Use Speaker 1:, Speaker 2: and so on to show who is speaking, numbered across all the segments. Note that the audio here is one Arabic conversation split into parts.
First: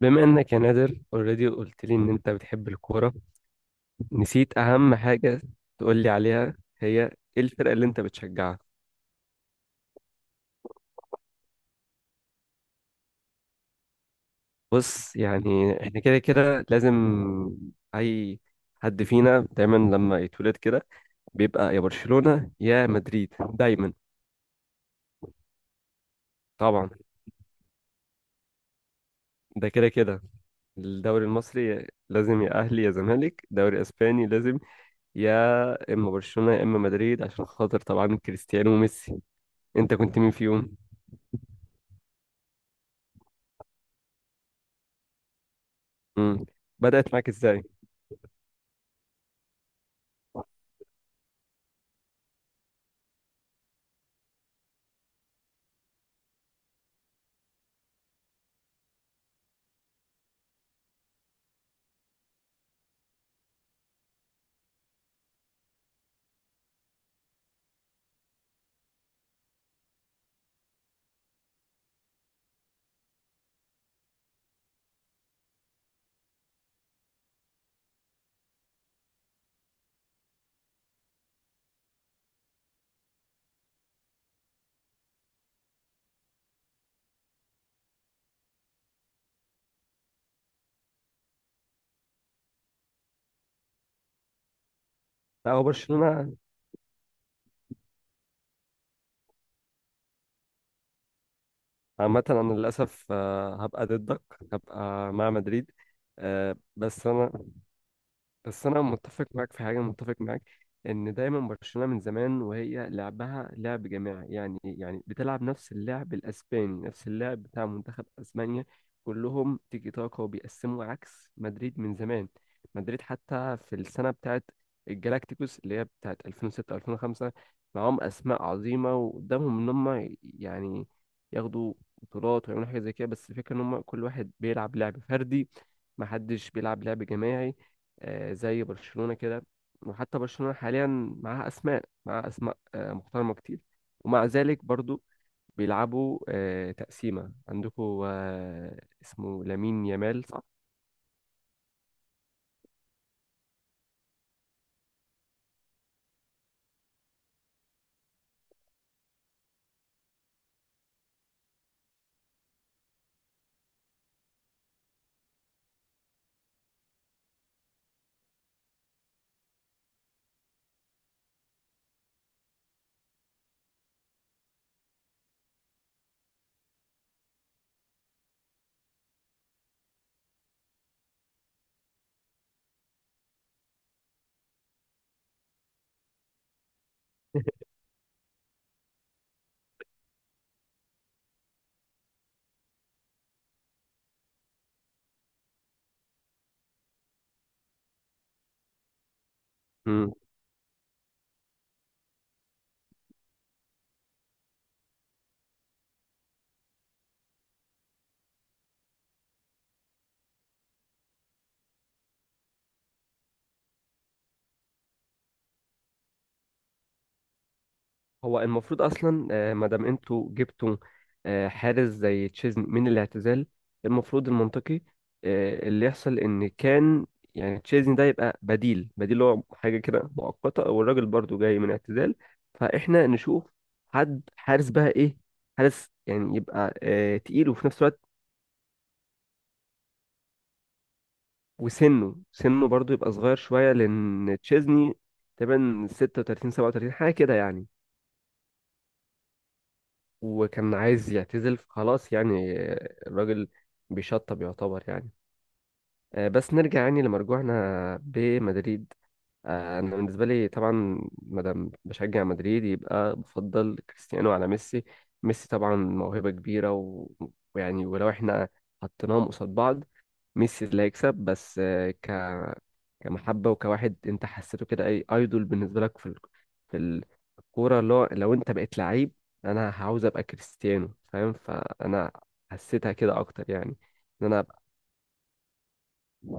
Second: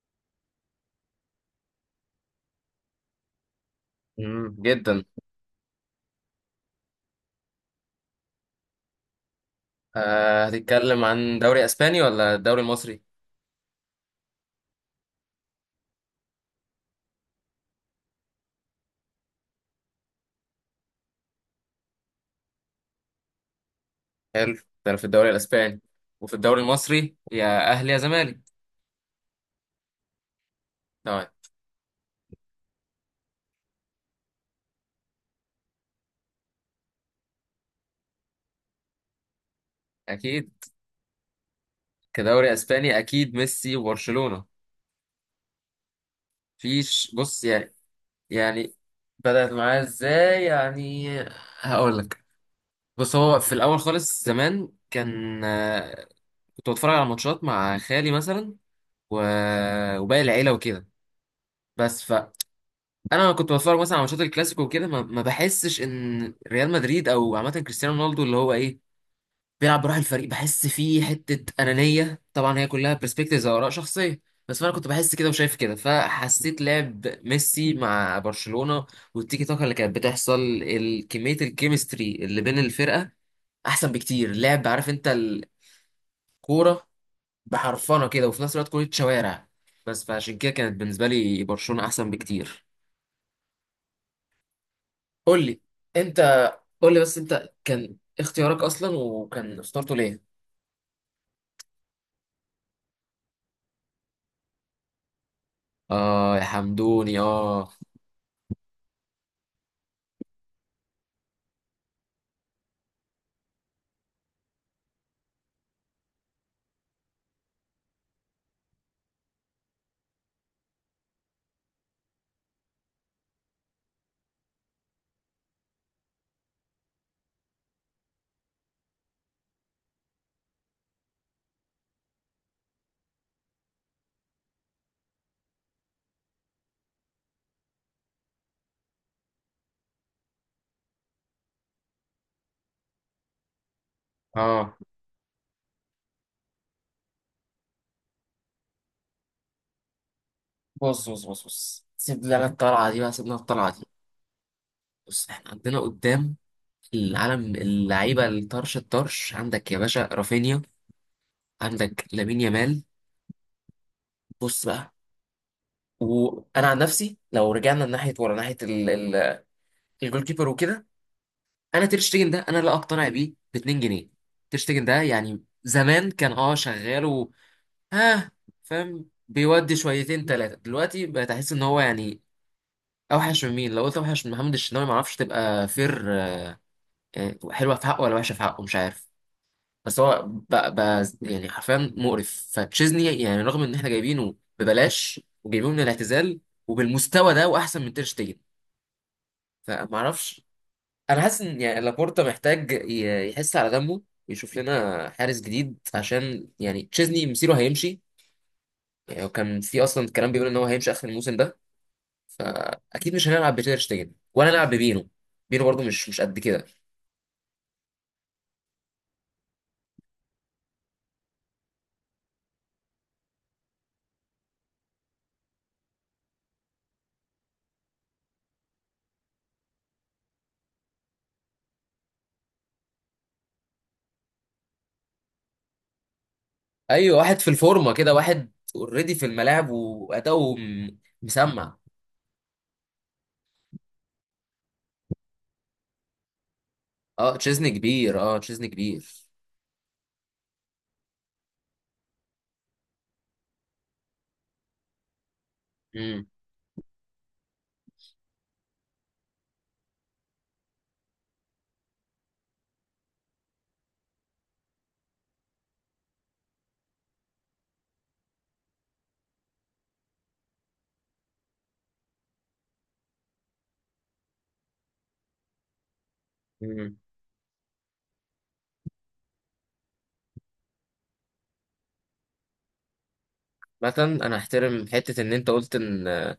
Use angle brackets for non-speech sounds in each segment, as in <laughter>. Speaker 1: بما انك يا نادر اوريدي قلت لي ان انت بتحب الكوره،
Speaker 2: مم،
Speaker 1: نسيت اهم
Speaker 2: جدا.
Speaker 1: حاجه. تقول لي عليها، هي ايه الفرقه اللي انت بتشجعها؟
Speaker 2: هتتكلم عن دوري اسباني ولا الدوري المصري؟
Speaker 1: بص، يعني احنا كده كده لازم... اي حد فينا دايما لما يتولد كده بيبقى يا برشلونه يا مدريد دايما.
Speaker 2: حلو ده. انا في الدوري الاسباني، وفي الدوري
Speaker 1: طبعا،
Speaker 2: المصري يا اهلي يا زمالك.
Speaker 1: ده كده كده الدوري
Speaker 2: تمام.
Speaker 1: المصري لازم يا اهلي يا زمالك، دوري اسباني لازم يا اما برشلونه يا اما مدريد عشان خاطر طبعا كريستيانو وميسي. انت كنت مين
Speaker 2: اكيد،
Speaker 1: فيهم؟
Speaker 2: كدوري اسباني اكيد ميسي وبرشلونة.
Speaker 1: امم
Speaker 2: فيش،
Speaker 1: بدأت معاك
Speaker 2: بص
Speaker 1: ازاي؟
Speaker 2: يعني. يعني بدأت معاه ازاي يعني. هقول لك. بص، هو في الاول خالص زمان كان، كنت بتفرج على ماتشات مع خالي مثلا و... وباقي العيلة وكده. بس انا كنت بتفرج مثلا على ماتشات الكلاسيكو وكده، ما بحسش ان ريال مدريد او عامه كريستيانو رونالدو اللي هو ايه بيلعب بروح الفريق، بحس فيه حته انانيه. طبعا هي كلها برسبكتيفز او اراء شخصيه، بس انا كنت بحس كده وشايف كده. فحسيت لعب ميسي مع برشلونه والتيكي تاكا اللي كانت بتحصل، كميه الكيمستري اللي بين الفرقه، احسن بكتير. لعب، عارف انت الكوره، بحرفنه كده، وفي نفس الوقت كوره شوارع. بس فعشان كده كانت بالنسبه لي برشلونه احسن بكتير. قول
Speaker 1: لا،
Speaker 2: لي
Speaker 1: هو
Speaker 2: انت،
Speaker 1: برشلونة.
Speaker 2: قول لي بس انت كان اختيارك اصلا وكان اخترته ليه؟
Speaker 1: عامة أنا للأسف هبقى ضدك. هبقى مع مدريد.
Speaker 2: اه يا
Speaker 1: بس
Speaker 2: حمدوني،
Speaker 1: أنا...
Speaker 2: اه
Speaker 1: بس انا متفق معاك في حاجه، متفق معاك ان دايما برشلونه من زمان وهي لعبها لعب جماعي، يعني بتلعب نفس اللعب الاسباني، نفس اللعب بتاع منتخب اسبانيا. كلهم تيكي تاكا وبيقسموا، عكس مدريد من زمان. مدريد حتى في السنه بتاعت الجالاكتيكوس، اللي هي بتاعت 2006 2005، معاهم اسماء عظيمه وقدامهم ان هم يعني ياخدوا بطولات ويعملوا حاجه زي كده، بس الفكره ان هم كل واحد بيلعب لعب فردي، محدش بيلعب لعب جماعي زي برشلونة كده. وحتى برشلونة حاليا معاها أسماء محترمة كتير، ومع ذلك
Speaker 2: اه.
Speaker 1: برضو بيلعبوا تقسيمة. عندكم اسمه لامين يامال، صح؟
Speaker 2: بص بص بص بص، سيب لنا الطلعه دي بقى، سيبنا الطلعه دي. بص، احنا عندنا قدام العالم، اللعيبه الطرش الطرش، عندك يا باشا رافينيا، عندك لامين يامال. بص بقى، وانا عن نفسي لو رجعنا ناحيه ورا ناحيه الجول كيبر وكده، انا تير شتيجن ده انا لا اقتنع بيه ب 2 جنيه. تير شتيجن ده يعني زمان كان شغال، ها؟ فاهم، بيودي شويتين ثلاثة دلوقتي بقيت احس ان هو يعني اوحش من مين؟ لو قلت اوحش من محمد الشناوي ما اعرفش تبقى فير يعني، حلوة في حقه ولا وحشة في حقه مش عارف. بس هو بقى يعني حرفيا مقرف، فتشيزني يعني رغم ان احنا جايبينه ببلاش وجايبينه من الاعتزال وبالمستوى ده واحسن من تير شتيجن، فما
Speaker 1: <laughs>
Speaker 2: اعرفش. انا حاسس ان يعني لابورتا محتاج يحس على دمه ويشوف لنا حارس جديد، عشان يعني تشيزني مصيره هيمشي. يعني هو كان في اصلا كلام بيقول ان هو هيمشي اخر الموسم ده، فاكيد مش هنلعب بتير شتيجن ولا نلعب ببينو. بينو برضو مش قد كده.
Speaker 1: هو المفروض اصلا، ما دام انتوا جبتوا حارس زي تشيزني من الاعتزال، المفروض المنطقي اللي يحصل ان كان يعني تشيزني ده يبقى بديل هو حاجه كده مؤقته، والراجل برضو جاي من اعتزال، فاحنا نشوف حد حارس بقى، ايه حارس يعني يبقى
Speaker 2: ايوه، واحد في
Speaker 1: تقيل، وفي نفس
Speaker 2: الفورمه
Speaker 1: الوقت
Speaker 2: كده، واحد اوريدي في الملاعب واداؤه مسمع.
Speaker 1: وسنه برضو يبقى صغير شويه، لان تشيزني تقريبا 36 37 حاجه كده
Speaker 2: اه
Speaker 1: يعني.
Speaker 2: تشيزني كبير، اه تشيزني كبير.
Speaker 1: وكان عايز يعتزل فخلاص يعني، الراجل بيشطب يعتبر يعني.
Speaker 2: امم
Speaker 1: بس نرجع يعني لمرجوعنا بمدريد، انا بالنسبه لي طبعا مادام بشجع مدريد يبقى بفضل كريستيانو على ميسي. ميسي طبعا موهبه كبيره و- ويعني ولو احنا حطيناهم قصاد بعض، ميسي اللي هيكسب، بس آه، ك كمحبة وكواحد انت حسيته كده، اي ايدول بالنسبة لك في ال... في
Speaker 2: امم
Speaker 1: ال- الكورة، اللي هو لو انت بقيت لعيب انا هعوز ابقى كريستيانو، فاهم؟ فانا حسيتها كده اكتر يعني،
Speaker 2: مثلا
Speaker 1: ان
Speaker 2: انا
Speaker 1: انا ابقى.
Speaker 2: احترم حته ان انت قلت ان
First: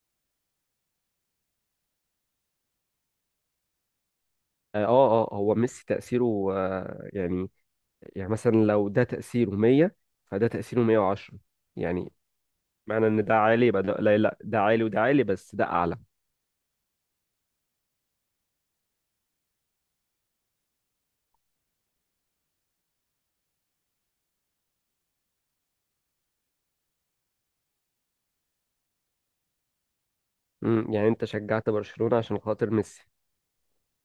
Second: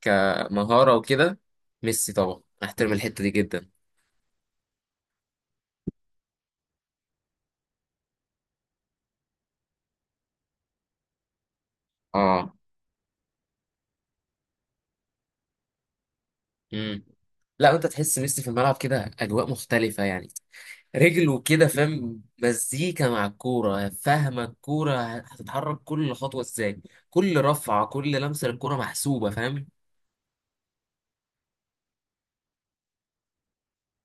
Speaker 2: كمهاره وكده ميسي طبعا، انا احترم الحته دي جدا.
Speaker 1: اه اه هو ميسي تأثيره آه يعني، يعني مثلا لو ده تأثيره 100، فده تأثيره 110. يعني
Speaker 2: اه.
Speaker 1: معنى ان ده عالي؟ يبقى ده لا لا، ده عالي وده عالي، بس ده اعلى.
Speaker 2: امم لا، انت تحس ميسي في الملعب كده اجواء مختلفه يعني. رجله كده، فاهم، مزيكا مع الكورة، فاهمة الكورة هتتحرك كل خطوة ازاي. كل رفعة، كل لمسة للكورة محسوبة، فاهم.
Speaker 1: يعني انت شجعت برشلونة عشان خاطر ميسي.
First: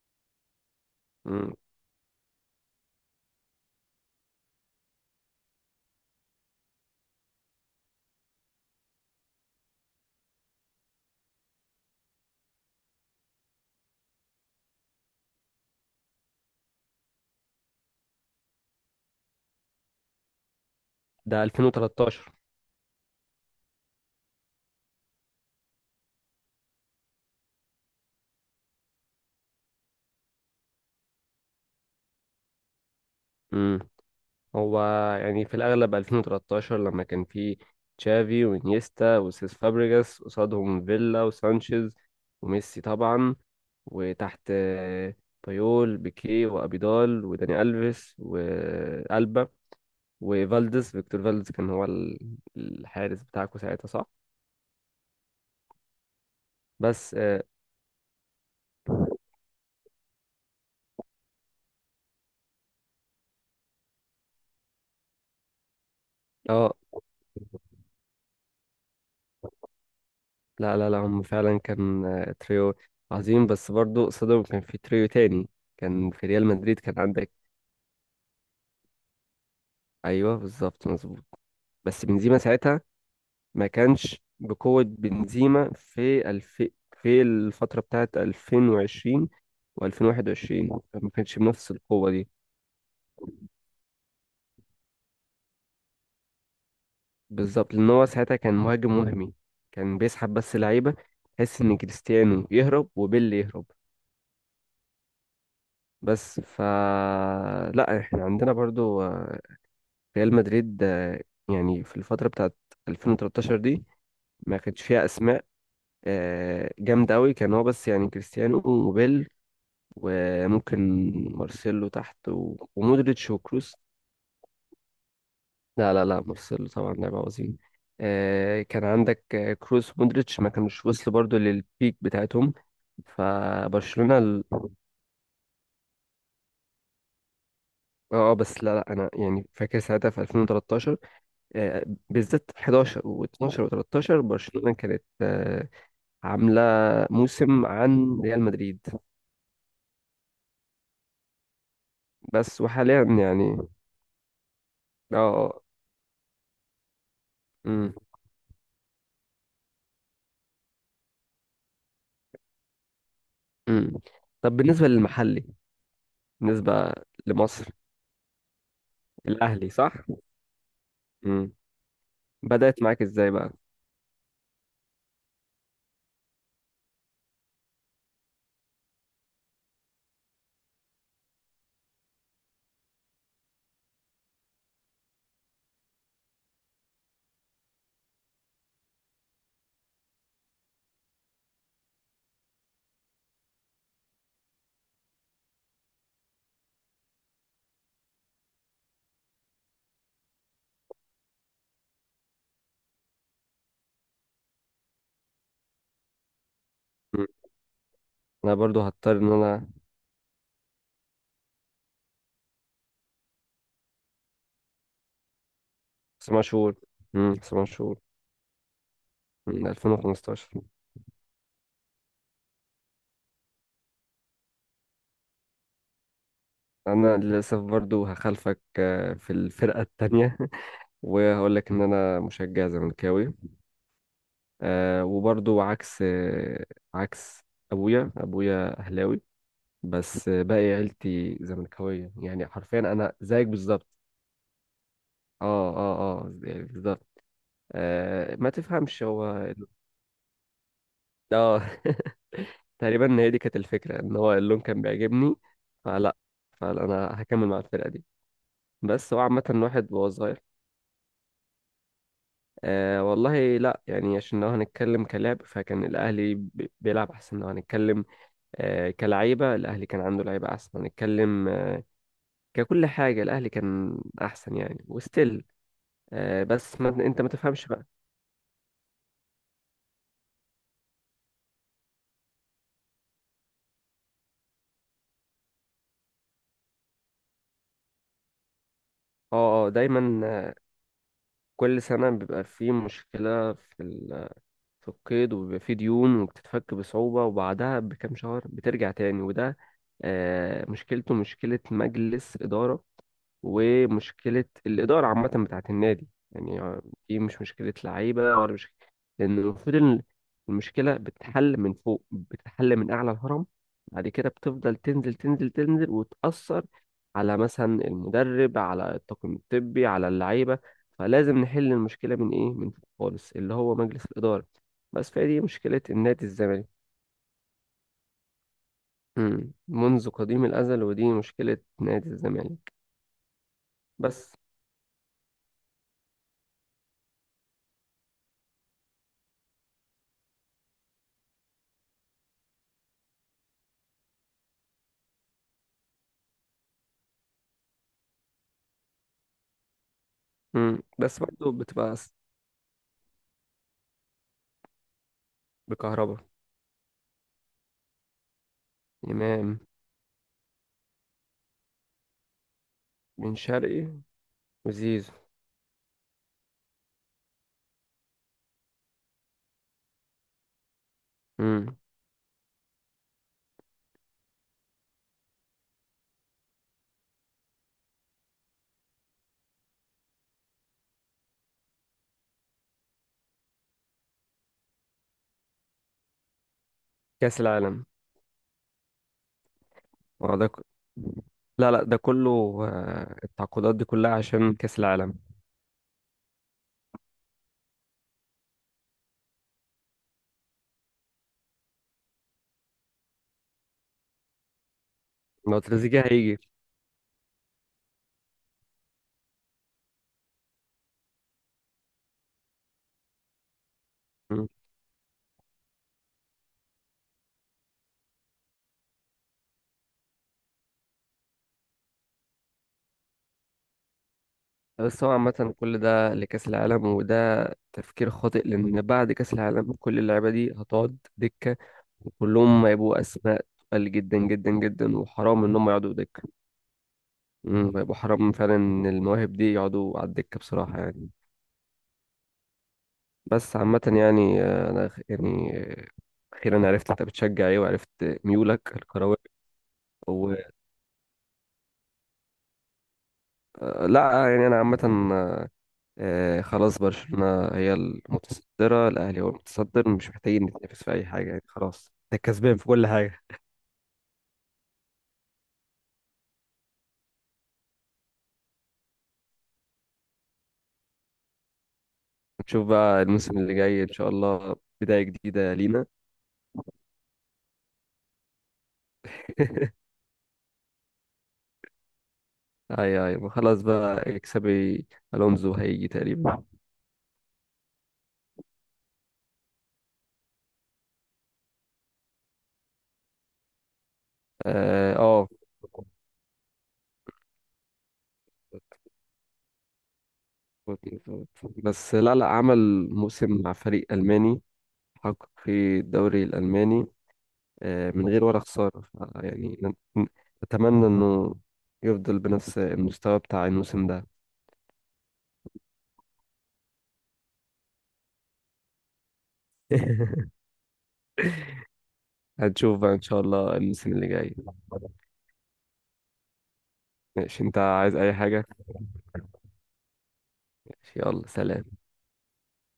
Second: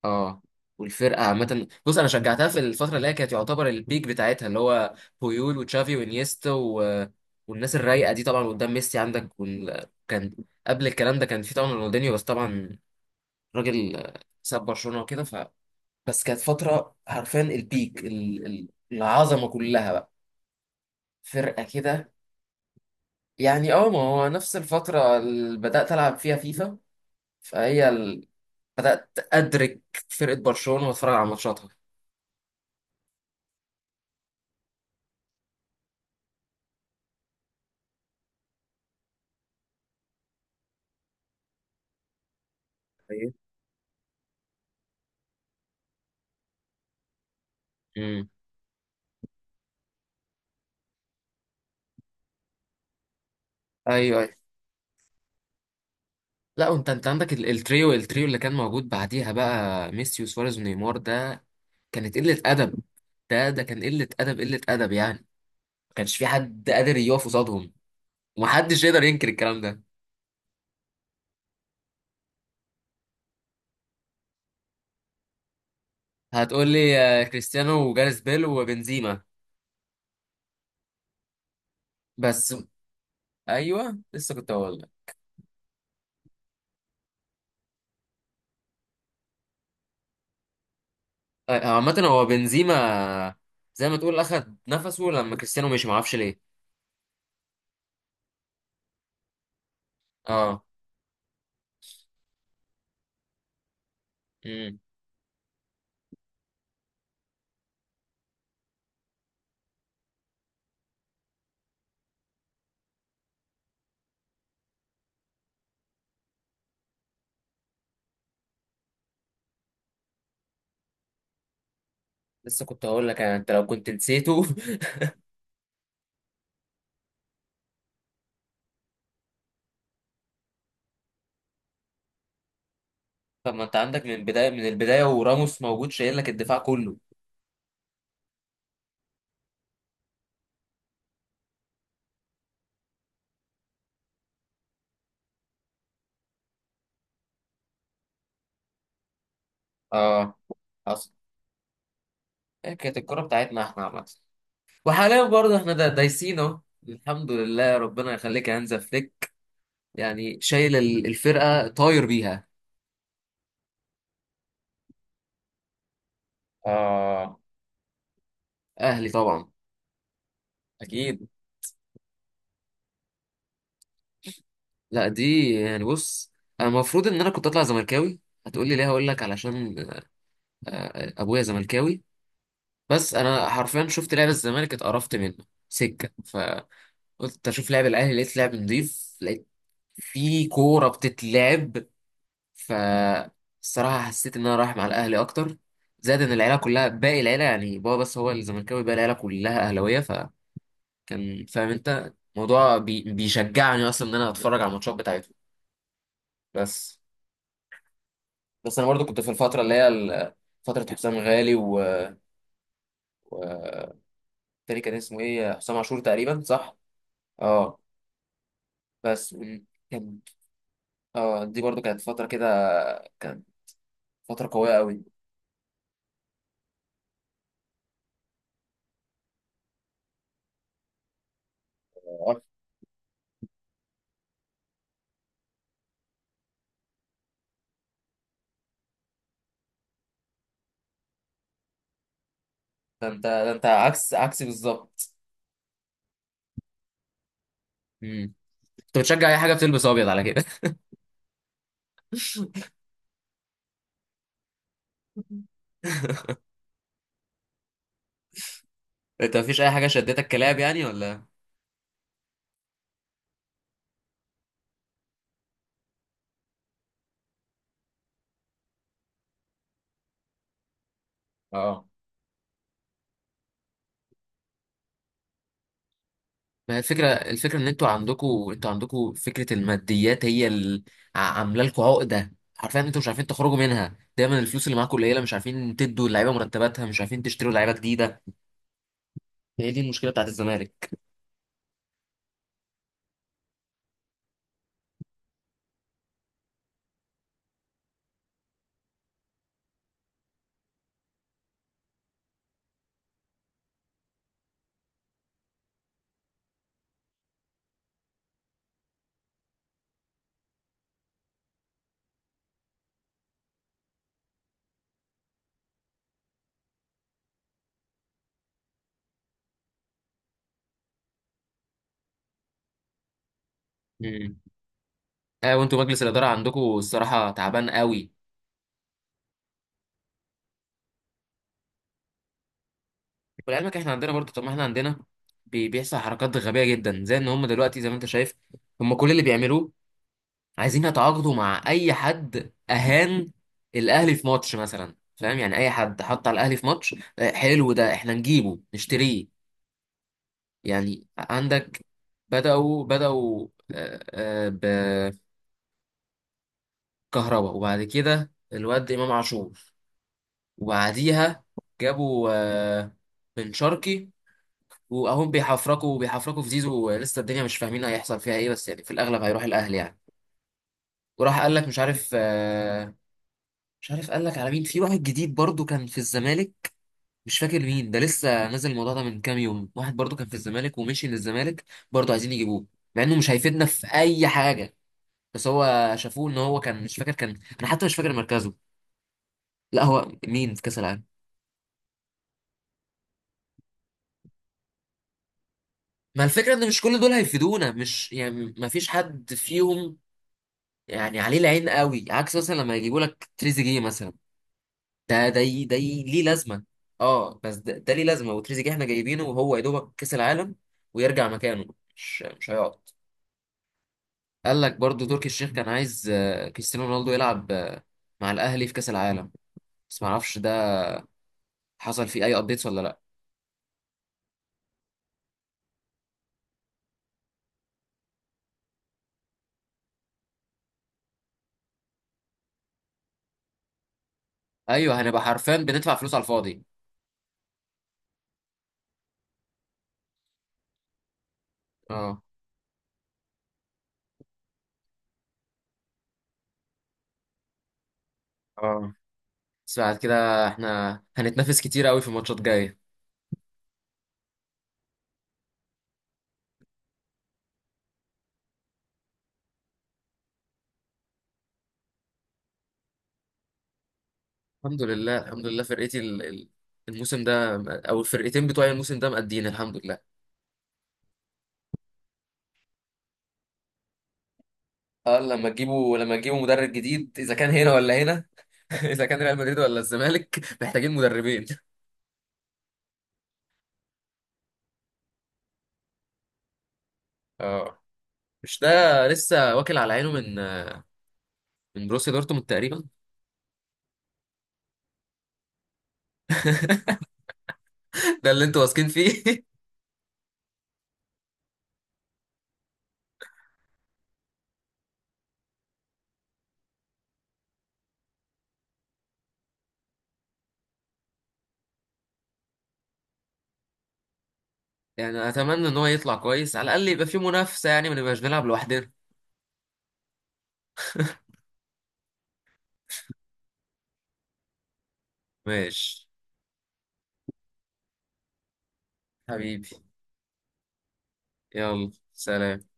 Speaker 2: اه. والفرقة
Speaker 1: امم
Speaker 2: عامة، بص، أنا شجعتها في الفترة اللي هي كانت يعتبر البيك بتاعتها، اللي هو بويول وتشافي وانيستا والناس الرايقة دي، طبعا قدام ميسي عندك، كان قبل الكلام ده كان في طبعا رونالدينيو، بس طبعا راجل ساب برشلونة وكده، بس كانت فترة حرفيا البيك، العظمة كلها بقى،
Speaker 1: ده
Speaker 2: فرقة كده.
Speaker 1: 2013.
Speaker 2: يعني ما هو نفس الفترة اللي بدأت ألعب فيها فيفا، فهي بدأت أدرك فرقة برشلونة وأتفرج على ماتشاتها.
Speaker 1: امم هو يعني في الأغلب 2013 لما كان في تشافي وانيستا وسيس فابريجاس، قصادهم فيلا وسانشيز وميسي
Speaker 2: ايه.
Speaker 1: طبعا، وتحت بايول بيكيه وأبيدال وداني ألفيس
Speaker 2: امم.
Speaker 1: وألبا. وفالديز، فيكتور فالديز، كان هو ال- الحارس بتاعكم ساعتها، صح؟
Speaker 2: ايوه ايوه. لا، وانت
Speaker 1: بس
Speaker 2: عندك
Speaker 1: اه
Speaker 2: التريو اللي كان موجود بعديها بقى، ميسي وسواريز ونيمار ده، كانت قلة أدب. ده كان قلة أدب، قلة أدب يعني. ما كانش في حد
Speaker 1: آه،
Speaker 2: قادر يقف قصادهم، ومحدش يقدر ينكر الكلام ده.
Speaker 1: لا لا لا، هم فعلا كان تريو عظيم، بس برضو قصادهم كان في تريو تاني، كان في ريال
Speaker 2: هتقول
Speaker 1: مدريد،
Speaker 2: لي
Speaker 1: كان عندك...
Speaker 2: كريستيانو وجاريث بيل وبنزيما.
Speaker 1: ايوه بالظبط، مظبوط. بس بنزيما
Speaker 2: بس
Speaker 1: ساعتها ما
Speaker 2: ايوه،
Speaker 1: كانش
Speaker 2: لسه كنت
Speaker 1: بقوة
Speaker 2: هقول،
Speaker 1: بنزيما في الف... في الفترة بتاعت 2020 و2021 ما كانش بنفس
Speaker 2: عامة
Speaker 1: القوة
Speaker 2: هو
Speaker 1: دي.
Speaker 2: بنزيما زي ما تقول أخد نفسه لما كريستيانو مشي، معرفش ليه.
Speaker 1: بالظبط، لأن هو ساعتها كان مهاجم وهمي، كان بيسحب بس
Speaker 2: اه.
Speaker 1: لعيبة، تحس إن كريستيانو يهرب وبيل يهرب.
Speaker 2: امم
Speaker 1: بس ف لا، احنا عندنا برضو ريال مدريد يعني في الفترة بتاعت 2013 دي ما كانش فيها أسماء جامدة أوي، كان هو بس يعني كريستيانو وبيل، وممكن مارسيلو تحت
Speaker 2: لسه
Speaker 1: و...
Speaker 2: كنت هقول لك
Speaker 1: ومودريتش
Speaker 2: يعني انت لو
Speaker 1: وكروس.
Speaker 2: كنت نسيته.
Speaker 1: لا لا لا، مارسيلو طبعا لاعب عظيم. آه كان عندك كروس ومودريتش ما كانوش وصلوا برضو للبيك بتاعتهم.
Speaker 2: <laughs> طب ما انت عندك
Speaker 1: فبرشلونة
Speaker 2: من
Speaker 1: ال-
Speaker 2: بداية، من البداية وراموس موجود شايل لك الدفاع كله.
Speaker 1: اه، بس لا لا، انا يعني فاكر ساعتها في 2013 بالذات 11 و12 و13 برشلونة كانت عاملة موسم عن ريال مدريد.
Speaker 2: اه حصل.
Speaker 1: بس
Speaker 2: هي كانت
Speaker 1: وحاليا
Speaker 2: الكرة
Speaker 1: يعني
Speaker 2: بتاعتنا احنا عامة،
Speaker 1: اه
Speaker 2: وحاليا برضه احنا دايسين اهو، الحمد لله،
Speaker 1: مم.
Speaker 2: ربنا يخليك يا هانزا فليك. يعني شايل الفرقة طاير بيها.
Speaker 1: مم. طب بالنسبة للمحلي، بالنسبة
Speaker 2: اه.
Speaker 1: لمصر.
Speaker 2: اهلي طبعا.
Speaker 1: الاهلي، صح.
Speaker 2: اكيد.
Speaker 1: امم بدأت معاك ازاي بقى؟
Speaker 2: لا دي يعني، بص، انا المفروض ان انا كنت اطلع زملكاوي. هتقولي ليه؟ هقول لك، علشان ابويا زملكاوي. بس انا حرفيا شفت لعب الزمالك اتقرفت منه سكه، فقلت اشوف لعب الاهلي، لقيت لعب نضيف، لقيت في كوره بتتلعب. ف الصراحه حسيت ان انا رايح مع الاهلي اكتر. زائد ان العيله كلها، باقي العيله يعني، بابا بس هو الزملكاوي، باقي العيله كلها اهلاويه، فكان فاهم انت الموضوع بي... بيشجعني اصلا ان انا اتفرج على الماتشات بتاعتهم. بس.
Speaker 1: مم. انا
Speaker 2: بس
Speaker 1: برضو
Speaker 2: انا برضو
Speaker 1: هضطر
Speaker 2: كنت في
Speaker 1: ان
Speaker 2: الفتره
Speaker 1: انا...
Speaker 2: اللي هي فتره حسام غالي، و التاني كان اسمه ايه؟ حسام عاشور تقريبا،
Speaker 1: سما شهور،
Speaker 2: صح؟
Speaker 1: سما
Speaker 2: اه.
Speaker 1: شهور.
Speaker 2: بس
Speaker 1: من
Speaker 2: كان،
Speaker 1: 2015.
Speaker 2: اه دي برضو كانت فتره كده، كانت فتره قويه قوي.
Speaker 1: انا للاسف برضو هخالفك في الفرقة التانية. <laughs> وهقول لك ان انا
Speaker 2: آه،
Speaker 1: مشجع زملكاوي، وبرضو عكس عكس ابويا. ابويا اهلاوي بس، باقي عيلتي زملكاوية، يعني حرفيا
Speaker 2: ده
Speaker 1: انا
Speaker 2: انت
Speaker 1: زيك
Speaker 2: ده انت
Speaker 1: بالظبط.
Speaker 2: عكس عكسي بالظبط.
Speaker 1: اه اه اه، يعني بالظبط.
Speaker 2: امم
Speaker 1: ما
Speaker 2: انت
Speaker 1: تفهمش
Speaker 2: بتشجع اي
Speaker 1: هو...
Speaker 2: حاجه بتلبس ابيض على كده.
Speaker 1: اه. <laughs>
Speaker 2: <laughs>
Speaker 1: تقريبا هي دي كانت الفكرة، ان هو اللون كان بيعجبني، فلا. فانا هكمل مع الفرقة دي. بس هو
Speaker 2: انت
Speaker 1: عامة
Speaker 2: مفيش اي حاجه
Speaker 1: الواحد وهو
Speaker 2: شدتك
Speaker 1: صغير...
Speaker 2: كلاب يعني، ولا؟
Speaker 1: آه والله لا، يعني عشان لو هنتكلم كلاعب فكان الاهلي بي- بيلعب احسن، لو هنتكلم آه كلعيبة الاهلي كان عنده لعيبة احسن، هنتكلم آه
Speaker 2: اه،
Speaker 1: ككل حاجة الاهلي كان احسن يعني. وستيل آه،
Speaker 2: ما هي
Speaker 1: بس ما
Speaker 2: الفكرة
Speaker 1: انت ما
Speaker 2: الفكرة
Speaker 1: تفهمش
Speaker 2: ان
Speaker 1: بقى.
Speaker 2: انتوا عندكوا فكرة الماديات هي اللي عاملة لكم عقدة حرفيا، انتوا مش عارفين تخرجوا منها. دايما الفلوس اللي معاكوا قليلة، مش عارفين تدوا اللعيبة مرتباتها، مش عارفين تشتروا لعيبة جديدة،
Speaker 1: اه اه،
Speaker 2: هي دي المشكلة
Speaker 1: دايما
Speaker 2: بتاعت الزمالك.
Speaker 1: كل سنة بيبقى في مشكلة في في القيد، وبيبقى فيه ديون وبتتفك بصعوبة، وبعدها بكام شهر بترجع تاني. وده مشكلته مشكلة مجلس إدارة، ومشكلة الإدارة عامة بتاعت النادي يعني. دي مش مشكلة لعيبة، ولا مش... لأن المفروض إن المشكلة بتتحل من فوق، بتتحل من أعلى الهرم، بعد كده بتفضل تنزل تنزل تنزل وتأثر على مثلا المدرب، على الطاقم الطبي، على اللعيبة. فلازم نحل المشكلة من إيه؟ من فوق خالص، اللي هو مجلس
Speaker 2: امم
Speaker 1: الإدارة. بس فهي دي
Speaker 2: اه، وانتوا
Speaker 1: مشكلة
Speaker 2: مجلس الإدارة
Speaker 1: النادي الزمالك.
Speaker 2: عندكوا الصراحة تعبان قوي.
Speaker 1: مم. منذ قديم الأزل، ودي مشكلة نادي الزمالك.
Speaker 2: ولعلمك احنا عندنا
Speaker 1: بس.
Speaker 2: برضه، طب ما احنا عندنا بيحصل حركات غبية جدا، زي ان هم دلوقتي زي ما انت شايف، هم كل اللي بيعملوه عايزين يتعاقدوا مع اي حد اهان الاهلي في ماتش مثلا، فاهم يعني؟ اي حد حط على الاهلي في ماتش، حلو ده، احنا نجيبه نشتريه.
Speaker 1: مم.
Speaker 2: يعني
Speaker 1: بس برضه
Speaker 2: عندك
Speaker 1: بتبقى
Speaker 2: بدأوا
Speaker 1: بكهربا،
Speaker 2: بكهربا، وبعد كده الواد امام عاشور،
Speaker 1: إمام،
Speaker 2: وبعديها جابوا
Speaker 1: بن
Speaker 2: بن
Speaker 1: شرقي،
Speaker 2: شرقي،
Speaker 1: وزيزو.
Speaker 2: واهم بيحفركوا في زيزو. لسه الدنيا مش فاهمين هيحصل فيها ايه، بس يعني في الاغلب هيروح الاهلي يعني. وراح قال لك
Speaker 1: مم.
Speaker 2: مش عارف قال لك على مين، في واحد جديد برضو كان في الزمالك، مش فاكر مين ده، لسه نازل الموضوع ده من كام يوم، واحد برضو كان في الزمالك ومشي للزمالك. برضو عايزين يجيبوه، مع انه مش هيفيدنا في اي حاجه. بس هو شافوه ان هو كان، مش فاكر، كان
Speaker 1: كأس
Speaker 2: انا حتى
Speaker 1: العالم.
Speaker 2: مش فاكر مركزه. لا، هو
Speaker 1: اه ده
Speaker 2: مين
Speaker 1: ك-
Speaker 2: في كاس العالم؟
Speaker 1: لا لا، ده كله التعاقدات دي كلها عشان كأس العالم.
Speaker 2: ما الفكره ان مش كل دول هيفيدونا، مش يعني ما فيش حد فيهم يعني عليه العين قوي، عكس مثلا لما يجيبوا لك تريزيجيه مثلا. ده ده
Speaker 1: لو
Speaker 2: ي- ده
Speaker 1: تريزيجيه
Speaker 2: ي- ليه
Speaker 1: هيجي...
Speaker 2: لازمه؟ اه، بس ده ليه لازمه؟ وتريزيجيه احنا جايبينه وهو يا دوبك كاس العالم ويرجع مكانه، مش هيقعد.
Speaker 1: مم.
Speaker 2: قال لك برضو تركي الشيخ كان عايز كريستيانو رونالدو يلعب مع الاهلي في كاس العالم، بس ما اعرفش ده حصل فيه اي ابديتس ولا لا.
Speaker 1: بس هو عامة كل ده لكأس العالم، وده تفكير خاطئ، لأن بعد كأس العالم كل اللعيبة دي هتقعد دكة، وكلهم هيبقوا أسماء تقل جدا جدا جدا،
Speaker 2: ايوه، هنبقى
Speaker 1: وحرام
Speaker 2: حرفيا
Speaker 1: إنهم يقعدوا
Speaker 2: بندفع فلوس على
Speaker 1: دكة.
Speaker 2: الفاضي.
Speaker 1: مم، هيبقوا حرام فعلا إن المواهب دي يقعدوا على الدكة بصراحة يعني.
Speaker 2: اه
Speaker 1: بس عامة يعني أنا خ- يعني أخيرا عرفت أنت بتشجع إيه، وعرفت ميولك
Speaker 2: اه.
Speaker 1: الكروية.
Speaker 2: بس بعد
Speaker 1: و
Speaker 2: كده احنا هنتنافس كتير قوي في ماتشات جايه.
Speaker 1: لا يعني أنا عامة آه، خلاص، برشلونة هي المتصدرة، الأهلي هو المتصدر، مش محتاجين نتنافس في أي حاجة يعني، خلاص ده كسبان في كل حاجة.
Speaker 2: الحمد لله الحمد لله، فرقتي الموسم ده او الفرقتين بتوعي الموسم ده مقدين، الحمد لله.
Speaker 1: نشوف بقى الموسم اللي جاي إن شاء الله، بداية
Speaker 2: اه، لما
Speaker 1: جديدة لينا.
Speaker 2: تجيبوا لما تجيبوا مدرب جديد، اذا كان هنا ولا هنا. <laughs> اذا كان ريال مدريد ولا
Speaker 1: <laughs>
Speaker 2: الزمالك محتاجين مدربين.
Speaker 1: أي أي خلاص بقى، اكسبي ألونزو هيجي تقريبا.
Speaker 2: اه، مش ده، لسه واكل على عينه من بروسيا دورتموند تقريبا. <laughs>
Speaker 1: آه آه،
Speaker 2: ده اللي انتوا واثقين فيه. <laughs>
Speaker 1: بس لا لا، عمل موسم مع فريق ألماني، حقق في الدوري الألماني من غير ولا خسارة، ف- يعني ن- أتمنى إنه يفضل بنفس المستوى بتاع الموسم ده.
Speaker 2: يعني اتمنى ان هو يطلع كويس على الاقل، يبقى في منافسة يعني، ما نبقاش بنلعب لوحدنا.
Speaker 1: <laughs> هنشوف بقى إن شاء الله الموسم اللي جاي.
Speaker 2: ماشي.
Speaker 1: ماشي. أنت عايز أي حاجة؟
Speaker 2: حبيبي.
Speaker 1: ماشي، يلا سلام.
Speaker 2: يلا سلام.